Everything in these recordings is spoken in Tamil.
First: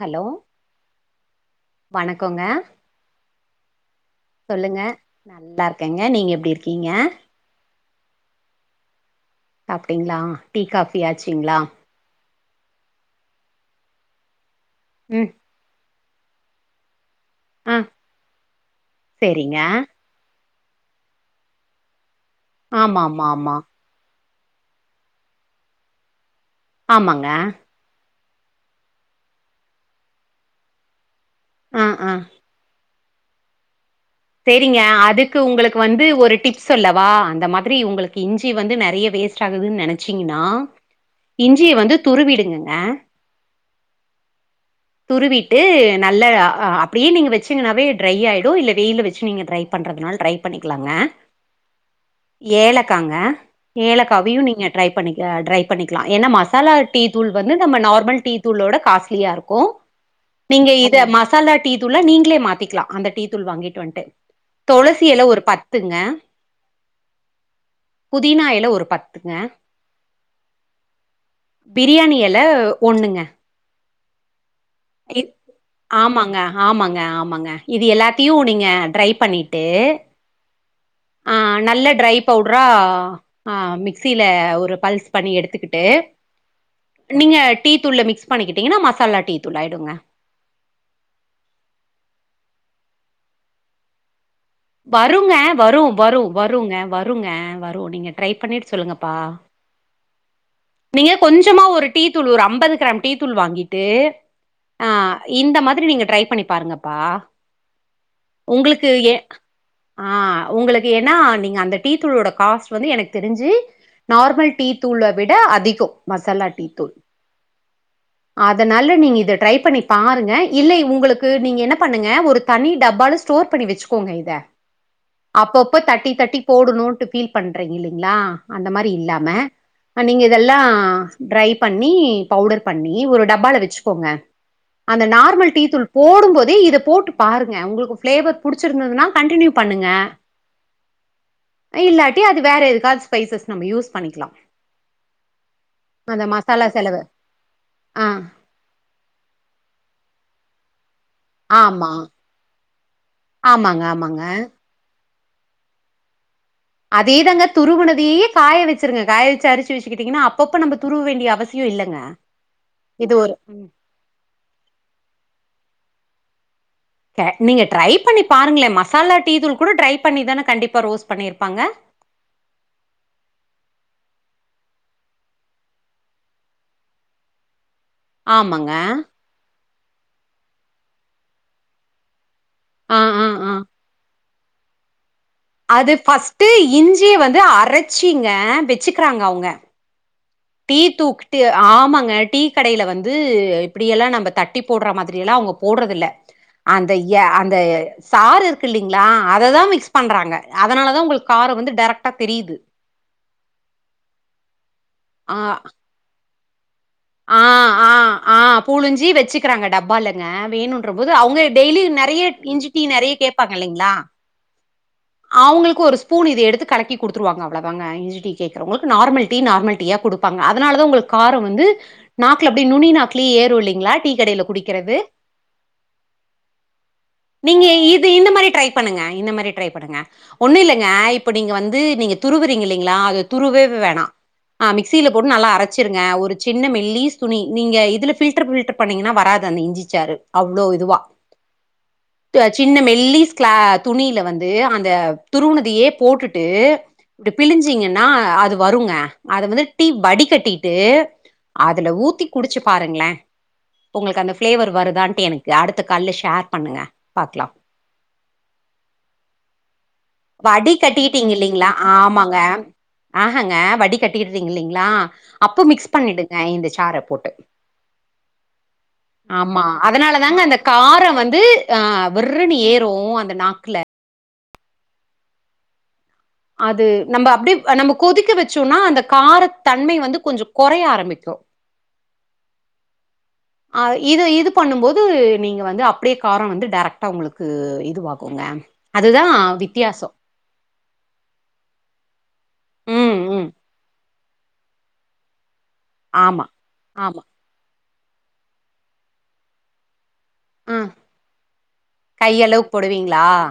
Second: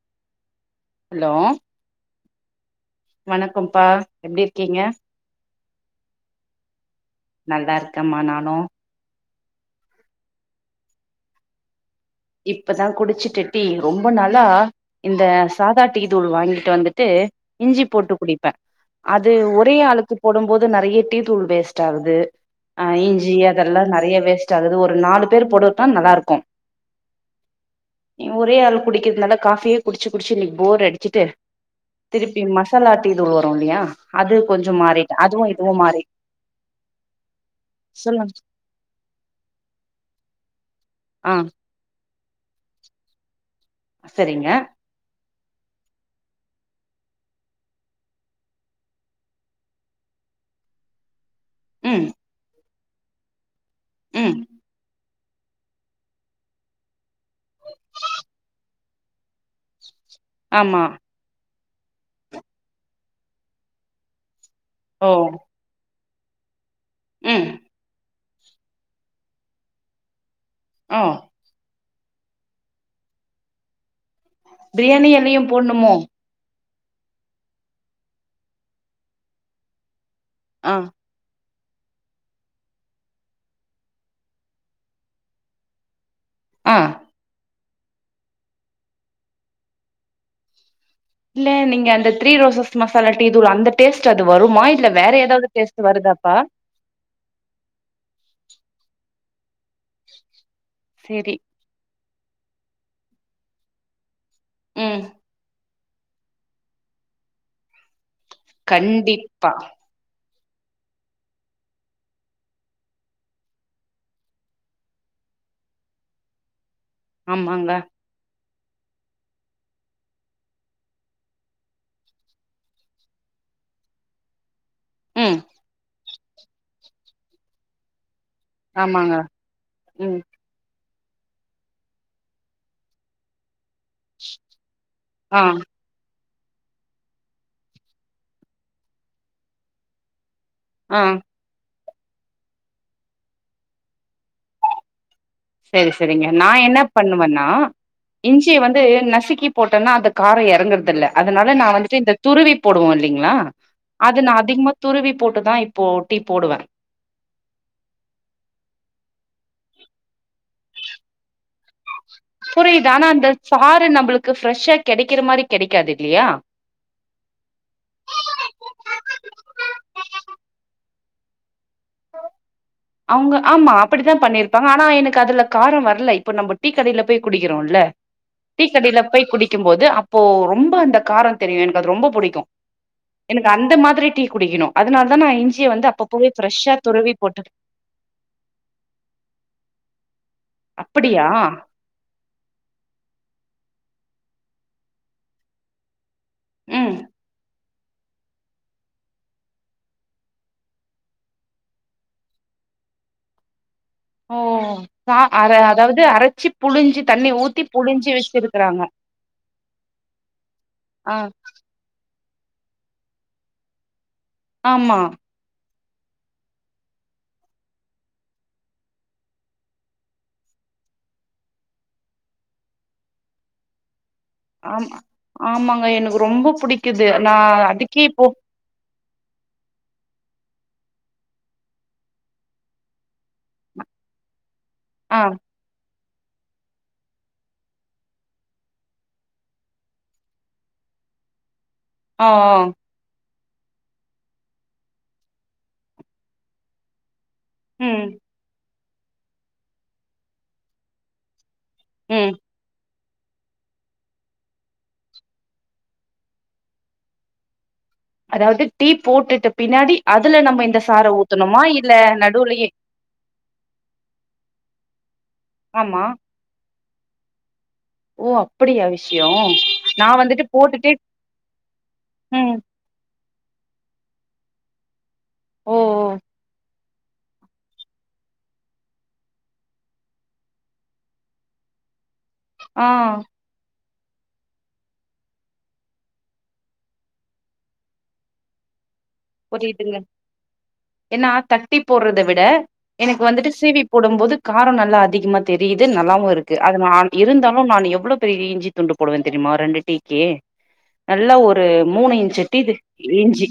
ஹலோ ஹலோ வணக்கோங்க வணக்கம்ப்பா எப்டி சொல்லுங்க இருக்கீங்க நல்லா இருக்கேங்க நீங்க எப்டி இருக்கீங்க நல்லா இருக்கேமா நானு சாப்டீங்ளா டீ காபி ஆச்சுங்ளா இப்பதா குடிச்சுட்டு டீ ரொம்ப நாளா இந்த ம் சாதா டீ தூள் வாங்கிட்டு வந்துட்டு ஆ இஞ்சி போட்டு குடிப்பே அது சேரிங்க ஒரே ஆளுக்கு போடும்போது து நெறய டீ தூள் வேஸ்ட் ஆகுது ஆ ஆமா ஆமா இஞ்சி ஆமா அதெல்லா நெறய வேஸ் செலது ஒரு நாலு பேர் போடுட்டா நல்லா இருக்கு ஆமாங்க நீ ஒரே ஆள் குடிக்கிறதுனால காஃபியே குடிச்சு குடிச்சு இன்னைக்கு போர் அடிச்சிட்டு ஆ ஆ திருப்பி மசாலா டீ தூள் வரு இல்லயா சேரிங்க அதுக்கு உங்களுக்கு வந்து ஒரு டிப்ஸ் சொல்லவா அந்த மாதிரி உங்களுக்கு சொல்லுங்க இஞ்சி வந்து நெறய வேஸ்ட் ஆகுதுன்னு நெனச்சீங்கனா ஆ இஞ்சிய வந்து துருவிடுங்கங்க சரிங்க துருவிட்டு நல்ல அப்டியே நீங்க வச்சீங்கன்னாவே ட்ரை ஆயிடு இல்ல வெயில வச்சு நீங்க ட்ரை பண்றதுனாலு ட்ரை பண்ணிக்கலாங்க ம் ஏலக் இருக்காங்க ம் ஏலக்காவியு நீங்க ட்ரை பண்ணிக் ட்ரை பண்ணிக்லா ஏன்னா மசாலா டீ தூள் வந்து நம்ம நார்மல் டீ தூளோட காஸ்ட்லியா இருக்கு கோ நீங்க ஆமா இத மசாலா டீ தூள நீங்களே மாத்திக்கலா அந்த டீ தூள் வாங்கிட்டு வந்துட்டு துளசி ஓ எல ஒரு பத்துங்க ம் புதினா இல ஒரு பத்துங்க ஓ பிரியாணி எல ஒண்ணுங்க பிரியாணி இ எலையு போடணுமோ ஆமாங்க ஆமாங்க ஆமாங்க இது எல்லாத்தையு நீங்க ட்ரை பண்ணிட்டு ஆ ஆ நல்ல ட்ரை பவுடரா ஆ மிக்சியில ஒரு பல்ஸ் பண்ணி எடுத்துக்கிட்டு ஆ நீங்க டீ தூள்ள மிக்ஸ் பண்ணிக்கிட்டிங்கனா மசாலா டீ துலாயிடுங்க இல்ல நீங்க அந்த த்ரீ ரோசஸ் மசாலா டீ தூள் அந்த டேஸ்ட் அது வருமா இல்ல வேற வருங்க ஏதாவது வரு டேஸ்ட் வரு வருதாப்பா வருங்க வருங்க வரு நீங்க ட்ரை பண்ணிட்டு சொல்லுங்கப்பா நீங்க சேரி கொஞ்சமா ஒரு டீ தூள் ஒரு ஐம்பது கிராம் டீ தூள் வாங்கிட்டு ஆ ம் இந்த மதி ரி நீங்க ட்ரை பண்ணி பாருங்கப்பா உங்களுக்கு ஏ கண்டிப்பா ஆ உங்களுக்கு ஏன்னா நீங்க அந்த டீ தூளோட காஸ்ட் வந்து எனக்கு தெரிஞ்சு நார்மல் டீ தூள விட அதிகோ மசாலா டீ தூள் ஆமாங்க அதனால நீங்கள் இத ட்ரை பண்ணி பாருங்க இல்ல உங்களுக்கு நீங்க என்ன பண்ணுங்க ஒரு தனி டப்பால ஸ்டோர் பண்ணி வச்சுக்கோங்க இத ம் அப்பப்ப தட்டி தட்டி டீ போடணும்ட்டு ஃபீல் பண்றீங்க இல்லிங்ளா அந்த மாரி ஆமாங்க இல்லாம அப்ப ம் நீங்க இதெல்லா ட்ரை பண்ணி பவுடர் பண்ணி ஒரு டப்பால வச்சுக்கோங்க அந்த ஆ நார்மல் டீ தூள் போடும்போது இதை போட்டு பாருங்க உங்களுக்கு பிளேவர் புடிச்சிருந்ததுனா கண்டினியூ பண்ணுங்க ஆஹ் இல்லாட்டி அது வேற எதுக்காவது ஸ்பைசஸ் நம்ம யூஸ் பண்ணிக்கலாம் சரி சரிங்க நான் என்ன பண்ணுவேன்னா ஆ இஞ்சி வந்து நசுக்கி போட்டேன்னா அந்த கார ஏறங் எறங்கறதல்ல அதனால நான் ஆமா வந்துட்டு இந்த துருவி போடுவோம் இல்லைங்களா ஆமாங்க அது ஆமாங்க நான் அதிகமா துருவி போட்டுதான் இப்போ டீப் அதேதாங்க துருவனதையே காய வச்சிருங்க காய வச்சு அரிச்சு வச்சுக்கிட்டீங்கன்னா அப்பப்ப நம்ம துருவ வேண்டிய அவசியம் இல்லங்க புரியுது ஆனா இது அந்த ஒரு ம், சாறு நம்மளுக்கு ஃப்ரெஷ்ஷா கிடைக்கிற மாதிரி கிடைக்காது இல்லையா நீங்க ட்ரை பண்ணி பாருங்களேன் மசாலா டீதூள் கூட ட்ரை பண்ணிதானே கண்டிப்பா ரோஸ்ட் பண்ணிருப்பாங்க அவங்க ஆமா அப்படித்தான் பண்ணிருப்பாங்க ஆனா எனக்கு அதுல காரம் வரல இப்ப நம்ம டீ கடையில போய் குடிக்கிறோம்ல டீ ஆமாங்க கடையில போய் குடிக்கும் போது அப்போ ரொம்ப அந்த காரம் தெரியும் எனக்கு அது ரொம்ப புிடிக்கும் ஆ ஆ எனக்கு ஆ அந்த மாதிரி டீ குடிக்கணும் அதனால தான் இஞ்சிய வந்து அப்ப போவே பிர்ரெஷா இஞ்சி வந்து அரைச்சிங்க வச்சுக்கிறாங்க அவங்க டீ அப்படியா தூக்கிட்டு ஆமாங்க டீ கடையில வந்து அப்படியெல்லாம் நம்ம தட்டி போடுற மாதிரியெல்லாம் அவங்க போடுறதில்ல அந்த ம் அந்த சார் இருக்கு இல்லலைங்களா அததான் மிக்ஸ் பண்றாங்க அதனால தான் உங்களுக்கு கார வந்து டரக்டா தெரியுது ஓ அதாவது அரைச்சி புழிஞ்சி தண்ணி ஊத்தி ஆஹ் புழிஞ்சி ஆஹ் ஆஹ் வச்சிருக்கறாங்க புழிஞ்சி வச்சுக்கிறாங்க டப்பா இல்லங்க வேணும்ன்ற போது ஆ அவங்க டெய்லி நிறைய இஞ்சிட்டி நிறைய கேட்பாங்க இல்லலைங்களா ஆமா அவங்களுக்கு ஒரு ஸ்பூன் இத எடுத்து கலக்கி குடுத்துருவாங்க அவ்ளோ தாங்க இஞ்சி டீ கேக்குறவங்களுக்கு நார்மல் டீ நார்மல் டீ யா குடுப்பாங்க அதனால தா உங்களுக்கு காரம் வந்து நாக்குல அப்டி நுனி நாக்குல ஏறும் இல்லிங்களா டீ கடையில் குடிக்கிறது ஆமா ஆமாங்க எனக்கு ரொம்ப புடிக்குது நா நீங்க அதுக்கே இது இப்போ இந்த மாரி ட்ரை பண்ணுங்க இந்த மாரி ட்ரை பண் நிங்க ஒண்ணும் இல்லங்க இப்ப நீங்க வந்து நீங்க துருவுறீங்க இல்லங்களா அது துருவே வேணா ஆ மிக்சில ஆ போட்டு நல்லா அரைச்சிருங்க ஒ சின்ன மெல்லிஸ் துணி நீங்க இதுல பண்ணீங்கன்னா வராது அந்த இ்ஞ்சிச்சாரு அவ்ளோ இதுவா ஆ சின்ன மெல்லிஸ் கிளா துணியில வந்து அந்த துருவுனதே போட்டுட்டு பிழிஞ்சிங்கன்னா ம் அது வருங்க அது வந்து டீ வடி கட்டிட்டு அதுல ஊற்றி ம் குடிச்சு பாருங்களேன் உங்களுக்கு அந்த பிளேவர் வருதான்ட்டு எனக்கு அடுத்த கால்ல ஷேர் பண்ணுங்க பாக்கலாம் அதாவது டீ போட்டுட்டு பின்னாடி அதுல நம்ம வடி இந்த சார கட்டிட்டீங்க ஊத்தணுமா இல்லிங்களா இல்ல ஆமாங்க நடுவுலயே ஆஹாங்க வடி கட்டிக்கட்டீங்க இல்லிங்களா அப்போ மிக்ஸ் ஆமா பண்ணிடுங்க இந்த சார போட்டு ஓ அப்படியா விஷயோ ஆமா நா அதனாலதாங்க வந்துட்டு அந்த போட்டுட்டே காரம் வந்து ஆ ம் விற்றுனு ஏறும் அந்த நாக்குல ஓ ஓ அது நம்ம அப்டியே நம்ம கொதிக்க வச்சோம்னா அந்த கார தன்மை வந்து கொஞ்சம் குறைய ஆரம்பிக்கும் ஆ அ இது இது பண்ணும் போது நீங்க வந்து அப்டியே காரம் வந்து டைரக்டா உங்களுக்கு இதுவாக்குங்க அது தா புரியுதுங்க வித்தியாசம் ஏன்னா தட்டி போடுறத விட் தா ம் எனக்கு ம் வந்துட்டு சிவி போடும்போது காரம் நல்லா அதிகமா தெரியுது நல்லாவும் ஆமா இருக்கு அது நா ஆமா இருந்தாலும் நா எவ் எவ்ளோ பெரிய இஞ்சி துண்டு போடுவேன் தெரியுமா ரெண்டு டீ ஏ ஆ நல்லா ஒரு மூணு இஞ்சு டி இது இஞ்சி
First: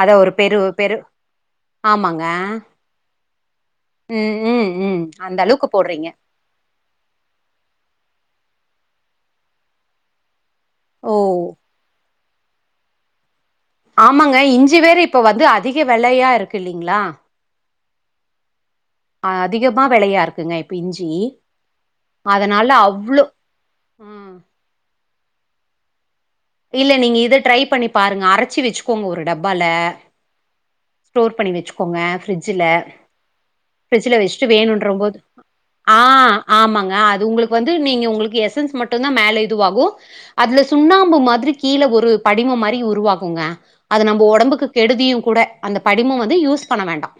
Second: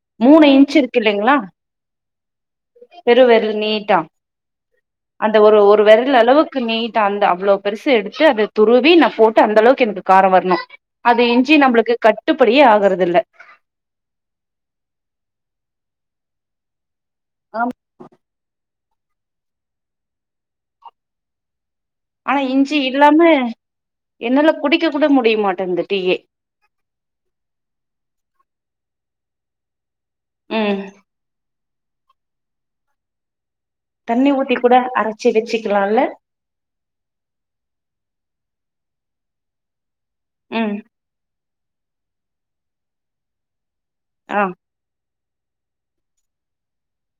அதான் ஒரு மூணு பெரு இன்ச்சு பெரு இருக்கு ஆமாங்க பெரு விரல் நீட்டா ம் ம் ம் அந்த ஒரு அளவுக்கு ஒரு போடுறீங்க விரல் அளவுக்கு நீட்டாந்த அவ்ளோ பெருசு எடுத் அத துருவி நா போட்டு அந்த அளவுக்கு எனக்கு காரம் வரணும் ஓ அது இஞ்சி நம்மளுக்கு கட் கட்டுப்படியே ஆகறது இல்ல ஆமாங்க இஞ்சி வேற இப்ப வந்து அதிக வெலையா இருக்கு இல்லலைங்களா ஆமா அ அதிகமா வெளையா இருக்குங்க இப்ப இஞ்சி ஆனா அதனால இஞ்சி அவ்ளோ இல்லாம ம் என்னால குடிக்க கூட முடியமாட் இருந்துட்டயே இல்ல நீங்க இத ட்ரை பண்ணி பாருங்க அரைச்சி வச்சுக்கோங்க ஒரு டப்பால ம் ஸ்டோர் பண்ணி வெச்சுக் கோங்க ஃப்ரிட்ஜில ஃபிர்ஜ்ல தண்ணி வச்சுட்டு ஊத்தி கூட வேணும்ன்ற போது அரச்சி ஆ வச்சுக்கலால்ல ஆமாங்க அது உங்களுக்கு வந்து நீங்க உங்களுக்கு எசன்ஸ் மட்டு தா மேல இதுவாகு அதுல ம் சுண்ணாம்பு மாதிரி கீழே ஒரு படிம மாரி உருவாக்குங்க அது நம்ம ஆ உடம்புக்கு கெடுதியு கூட அந்த படிமு வந்து யூஸ் பண்ண வேண்டா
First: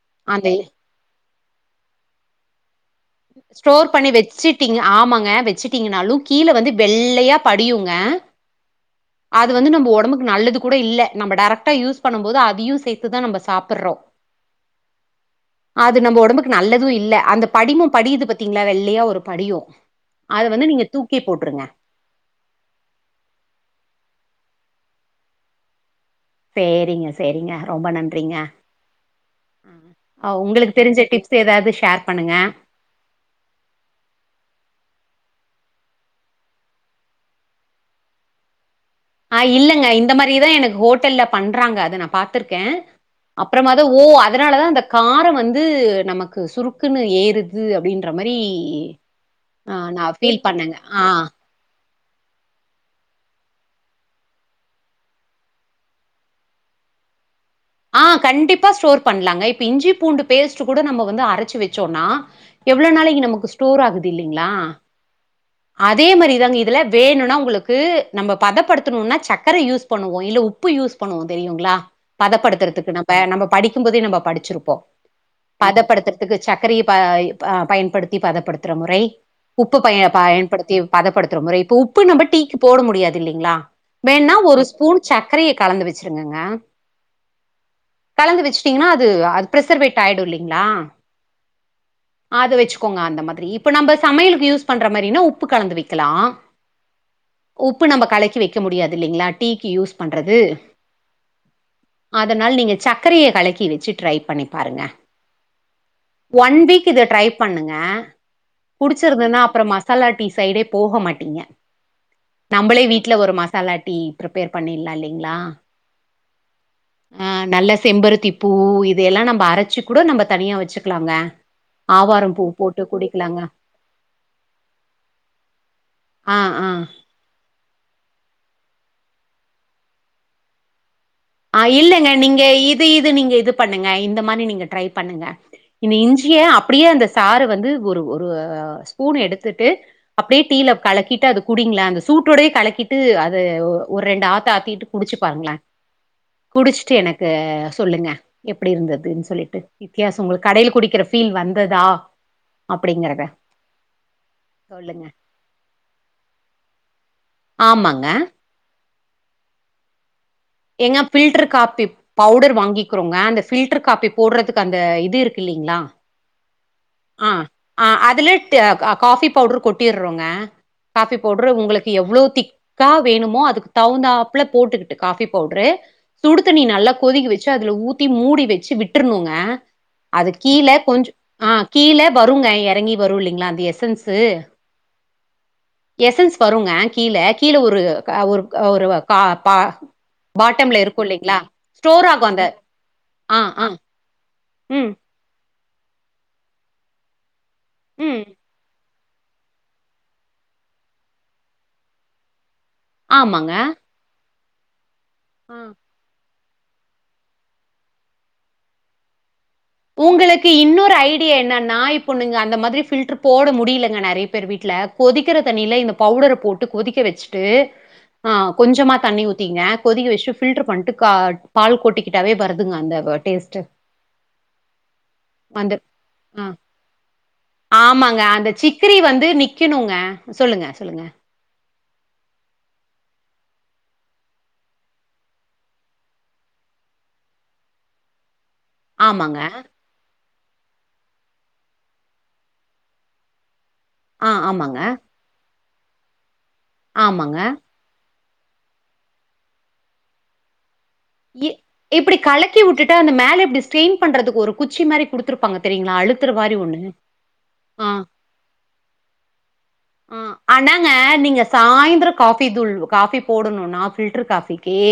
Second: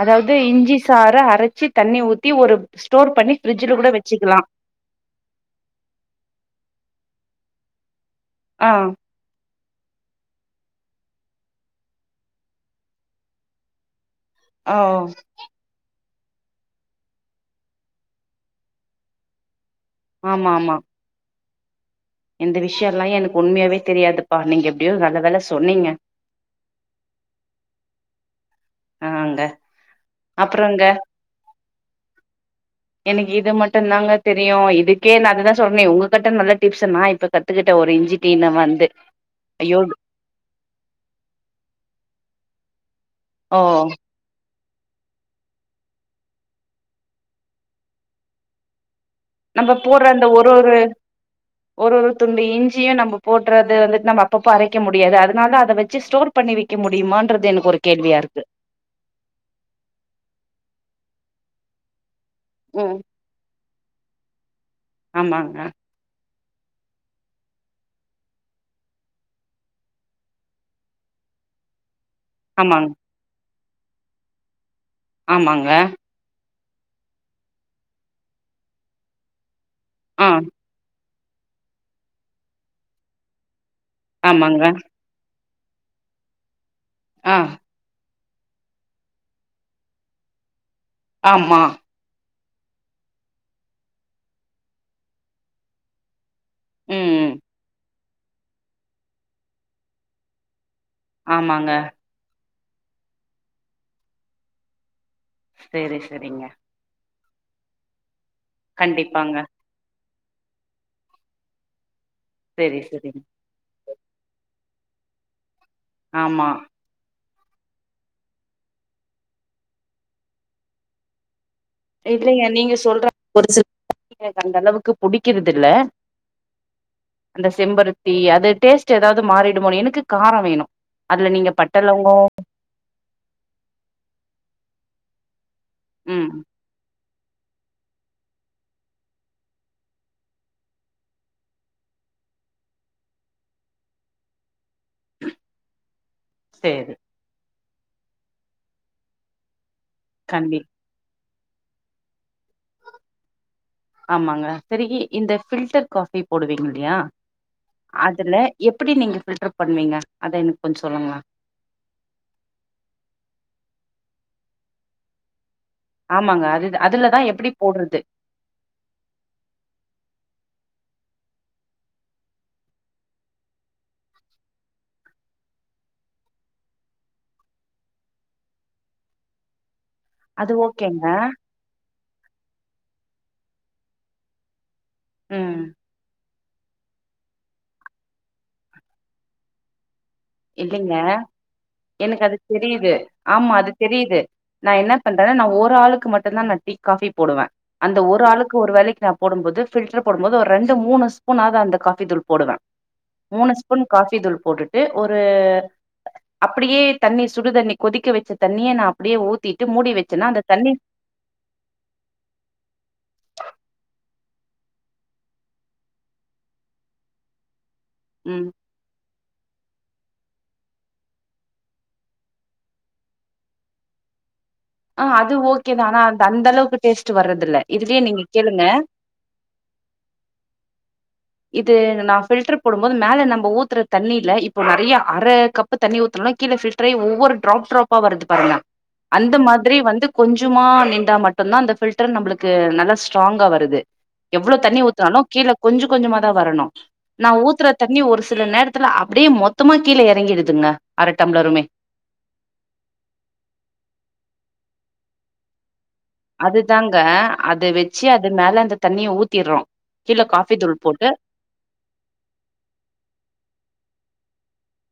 அதாவது அந்த இஞ்சி சாறு அரைச்சு தண்ணி ஊத்தி ஒரு ஸ்டோர் பண்ணி ஃப்ரிட்ஜ்ல கூட ஸ்டோர் பண்ணி வச்சுக்கலா வச்சிட்டீங்க ஆமாங்க வச்சட்டீங்கன்னாலு கீழ வந்து வெள் வெள்ளையா படியுங்க ஆ அது வந்து நம்ம உடம்புக்கு நல்லது கூட இல்ல நம்ம டேரெக்டா யூஸ் பண்ணு போது அதையு சேர்த்துதா நம்ம சாப்பிடுறோ ஆ ஓ அது நம்ம உடம்புக்கு நல்லதும் இல்ல அந்த படிமம் படியது பத்தீங்களா வெள்ளையா ஒரு படியு அத ஆமா வந்து ஆமா நீங்க தூக்கி போட்டுருங்க இந்த விஷயோல்லா எனக்கு உண்மையாவே தெரியாதுப்பா நீங்க எப்டியோ நல்ல வேல சொன்னீங்க சேரிங்க சேரிங்க ரொம்ப நன்றிங்க ஆங்க அ உங்களுக்கு அப்புறங்க தெரிஞ்ச டிப்ஸ் ஏதாவது ஷேர் பண்ணுங்க. எனக்கு இது மட்டு தாங்க தெரியு இதுக்கே நா அதுதா சொன்னே உங்ககிட்ட நல்ல டிப்ஸ் நா இப்ப கத்துக்கிட்ட ஒரு இஞ்சி டீ ல வந்து ஆ ஐயோ இல்லங்க இந்த மாதிரிதா எனக்கு ஹோட்டல்ல பண்றாங்க அத நா பாத்துருக்கே அப்புறம தா ஓ அதனாலதா அந்த காரோ வந்து நமக்கு சுருக்குன்னு ஏறுது அப்டின்ற மாரி நம்ம ஆ போட்ற நா அந்த ஃபீல் ஒரு ஒரு பண்ணங்க ஆ ஒரு ஒரு துண்டு இஞ்சியு நம்ம போடுறது வந்துட்டு நம்ம அப்பப்போ அரைக்க முடியாது அதனால அத வச்சு ஸ்டோர் பண்ணி வைக்க முடியுமன்றது எனக்கு ஒரு ஆ கேள்வியா இருக்கு கண்டிப்பா ஸ்டோர் பண்ணலாங்க இப்ப இஞ்சி பூண்டு பேஸ்ட் கூட நம்ம வந்து அரச் ச்சு வெச்சோனா எவ்ளோ ம் நாளைக்கு நமக்கு ஸ்டோர் ஆகுது இல்லிங்ளா ஆமாங்க இதுல வேணுனா உங்களுக்கு நம்ம பதப்படுத்தணும்னா சக்கரை யூஸ் பண்ணுவோ இல்ல உப்பு யூஸ் பண்ணுவோ தெரியுங்களா பதப்படுத் ஆமாங் இருக்குரத்துக்கு நம்ம நம்ம படிக்கும்போதே நம்ம படிச்சிருப்போ ஆமாங்க பதப்படுத்துறதுக்கு சக் சரிப இப் அ பயன்படுத்தி பதப்படுத்துற முறை உப்பு பய ப ஆ பயன்படுத்தி பதப்படுத் துற முறை இப்ப உப்பு நம்ம டீக்கு போட முடியாது இல்லிங்ளா வேணா ஒரு ஆமாங்க ஸ்பூன் சக் சக்கரையை கலந்து வச்சிருங்கங்க அஹ் கலந்து வச்சுட்டீங்கன்னா அது அது பிரிசர்வேட் ஆயிடு இல்லிங்களா ஆமா அது வச்சுக்கோங்க அந்த மாதிரி இப்ப நம்ம சமையலுக்கு யூஸ் பண்ற மாரினா உப்பு கலந்து வைக்கலா ம் உப்பு நம்ம கலைக்கி வைக்க முடியாது இல்லிங்களா டீக்கு யூஸ் பண்றது ஆமாங்க அதனால நீங்க சர்க்கரைய கலக்கி வச்சு ட்ரை பண்ணி பாருங்க செரி செரிங்க ஒன் வீக் இது ட்ரைப் பண்ணுங்க கண்டிப்பாங்க புடிச்சிருதுன்னா அப்புற மசாலா டீஸ் சைடே போக மாட்டீங்க செரி நம்மளே வீட்டு்ல செரிங்க ஒரு மசாலாட் டீ ப்ரிப்பேர் பண்ணிடலா இல்லிங்களா ஆமா அ நல்ல செம்பருத்தி பூ இத எல்லா நம்ம அரைச்சு கூட நம்ம தனியா வச்சுக்கலாங்க ஆவாரம் பூ இல்லிங்க நீங்க போட்டு சொல்ற குடிக்கலாங்க ஒரு சில அந்த அளவுக்கு புடிக்கரதுஇல்ல ஆ ஆ அந்த செம்பருத்தி அது இது டேஸ்ட் ஏதாவது மாறிடுமோ எனக்கு காரோ வேணு அதுல நீங்க ஆ பட்ட இல்லங்க லவங்கோ நீங்க இது இது நீங்க இது பண்ணுங்க இந்த மாரி நீங்க ட்ரை பண்ணுங்க இனி ம் இஞ்சிய அப்டியே அந்த சாறு வந்து ஒரு ஒரு ஸ்பூன் எடுத்துட்டு அப்டியே டீல கலக்கிட்டு அது குடிங்ளே அந்த சூட்டோடே கலக்கிட்டு அது ஒரு ரெண்டு ஆத்து ஆத்திட்டு குடிச்சு பாருங்ளே குடுச்ட்டு சேரி எனக்கு சொல்லுங்க எப்டி இருந்ததுன் சொல்லிட்டு வித்யாசொ உங்ளுக் கண்டி கடைல குடிக்கிற ஃபீல் வந்ததா அப்பிடிங்கறத ஆமாங்க சரிகி இந்த ஃபில்டர் காஃபி போடுவீங்கில்லயா ஆமாங்க அதுல எப் புடி நீங்க ஃபில்டர் பண்வீங்க ஏங்க ஃபில்டர் காப்பி பவுடர் வாங்கிக்குறோங்க அந்த ஃபில் டர் காப்பி போட்றதுக்கு அந்த இது இருக் கில்லிங்ளா ஆமாங்க அது அதுலதா ஆ எப்டி ஆ போடுறது அதுல ட காஃபி பவுடர் கொட்டிர்றோங்க காஃபி பவுட்ரு உங்களுக்கு எவ்ளோ திக்கா வேணுமோ அதுக்கு தகுந்தாப்ல போட்டுக்கிட்டு காஃபி பவுட்ரு சுடு தண்ணி நல்லா கொதிக்க வச்சு அதுல ஊத்தி மூடி வச்சி விட்றனுங்க அது கீழ கொஞ்ச ஆ கீழ வருங்க எறங்கி வருல்லி ங்ளா அந்த எஸன்ஸு ம் எஸன்ஸ் வருங்க கீழ கீழ ஒரு க ஒரு க ஒரு வ கா பா பாட்டம்ல இல்லெங்க இருக்கு இல்லைங்களா ஸ்டோர் எனக்கு ஆகு அது அந்த தெரியிது ஆ ஆமா ஆ அது தெரியிது நா ம் என்ன பண்றனா நா ஓ ஒரு ஆளுக்கு மட்டுந்தா நா டீ காஃபி போடுவே அந்த ஒரு ம் ஆளுக்கு ஒரு வேலைக்கா போடும்போது ஃபில்ட்ர போடும்போது ஒரு ரெண்டு மூணு ஸ்பூனாவது அந்த காஃபி தூள் போடுவே மூணு ஆமாங்க ஸ்பூன் காஃபி தூள் போட்டுட்டு ஒரு ஆ. அப்புடியே தண்ணி சுடுதண்ணி கொதிக்க வச்ச தண்ணிய நா அப்டியே ஊத் உங்களுக்கு இன்னொரு ஐடியா என்னன்னா இப்போ நீங்க அந்த மாதிரி ஃபில்டர் போட முடியலங்க நெறைய பேர் வீட்ல கொதிக்கிற தண்ணில இந்த பவுடர போட்டு கொதிக்க வச்சுட்டு ஆ ம் கொஞ்சமா தண்ணி ஊத்திங்க கொதிக்க வச்சு ஃபில்டர் பண்ணிட்டு கா பால் கொட்டிக்கிட்டாவே வருதுங்க அந்த டேஸ்ட் ஆ அது ஓகே வந்து தா ஆனா அந்த ஆ அந்த அளவுக்கு டேஸ்ட் வர்றதில்ல இதுலயே நீங்க ஆமாங்க அந்த கேளுங்க சிக்கிரி வந்து நிக்கணுங்க சொல்லுங்க சொல்லுங்க இது நா ஃபில்டர் போடு போது மேல நம்ம ஊத்துற தண்ணில இப்ப நறைய அர கப்பு தண்ணி ஊத்தணுனா கீழே ஃபில்டரே ஒவ்வொரு ட்ராப் ட்ராப்பா வருது பாருங்க அந்த ஆமாங்க. மாதிரி வந்து கொஞ்சமா நின்டா மட்டும்தா அந்த ஃபில்டர் நம்மளுக்கு நல்லா ஸ்ட்ராங்கா வருது ஆ எவ்ளோ ஆமாங்க, தண்ணி ஊத்துனாலு கீழ கொஞ்சோ கொஞ்சமாதா வரணு நா ஆமாங்க. ஊத்துற தண்ணி ஒரு ஸ் சில நேரத்துல அப்டியே மொத்தமா கீழ இறங்கிடுதுங்க இப் இப்டி கலக்கி விட்டுட்டா அந்த மேல எப்டி ஸ்ட்யின் பண்றதுக்கு ஒரு குச் ச்சி மாதிரி குடுத்துருப்பாங்க தெரியுங் அது தாங்க அத ஆ வெச்சு அது மேல அந்த தண்ணிய ஊத்திடுறோ ஆ ஆனாங்க நீங்க சாய்ந்தரோ காஃபி தூள் காபி போடணு நா ஃபில்டர் காஃபி ஏ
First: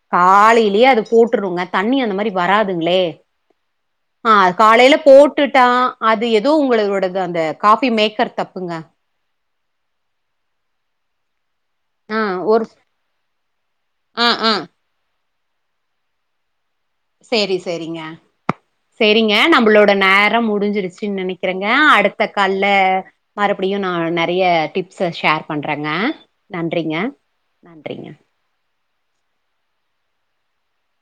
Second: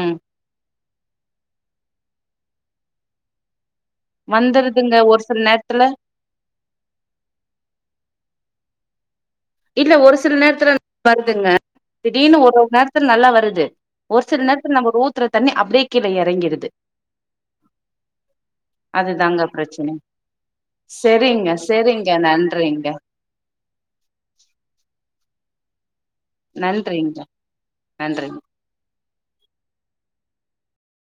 ம் காலிலையே அது போட்டுருங்க தண்ணி அந்த மாதிரி வராதுங்களே ஆ காலையில வந்துருதுங்க ஒரு சில போட்டுட்டா நேரத்துல அது ஏதோ உங்களோடது அந்த காஃபி மேக்கர் தப்பு இருப்புங்க இல்ல ஒரு சில நேரத்துல வருதுங்க திடீர்னு ஒரு நேரத்துல நல்லா வருது ஒரு ஆ சில ஆ நேரத்துல நம்ம ர்ஊ த்துர தண்ணி அப்டிக்கீழ இறங்கிறுது செரி செரிங்க செரிங்க அதுதாங்க நம்மளோட பிரச்சன நேரோ முடிஞ்சிருச்சுன்னு செரிங்க நினைக்கிறேங்க செரிங்க அடுத்த கால்ல நன்றிங்க மறுபடியு நா நெ நிறைய டிப்ஸ்ஷஸன் ஷேர் பண்றேங்க நன்றிங்க நன்றிங்க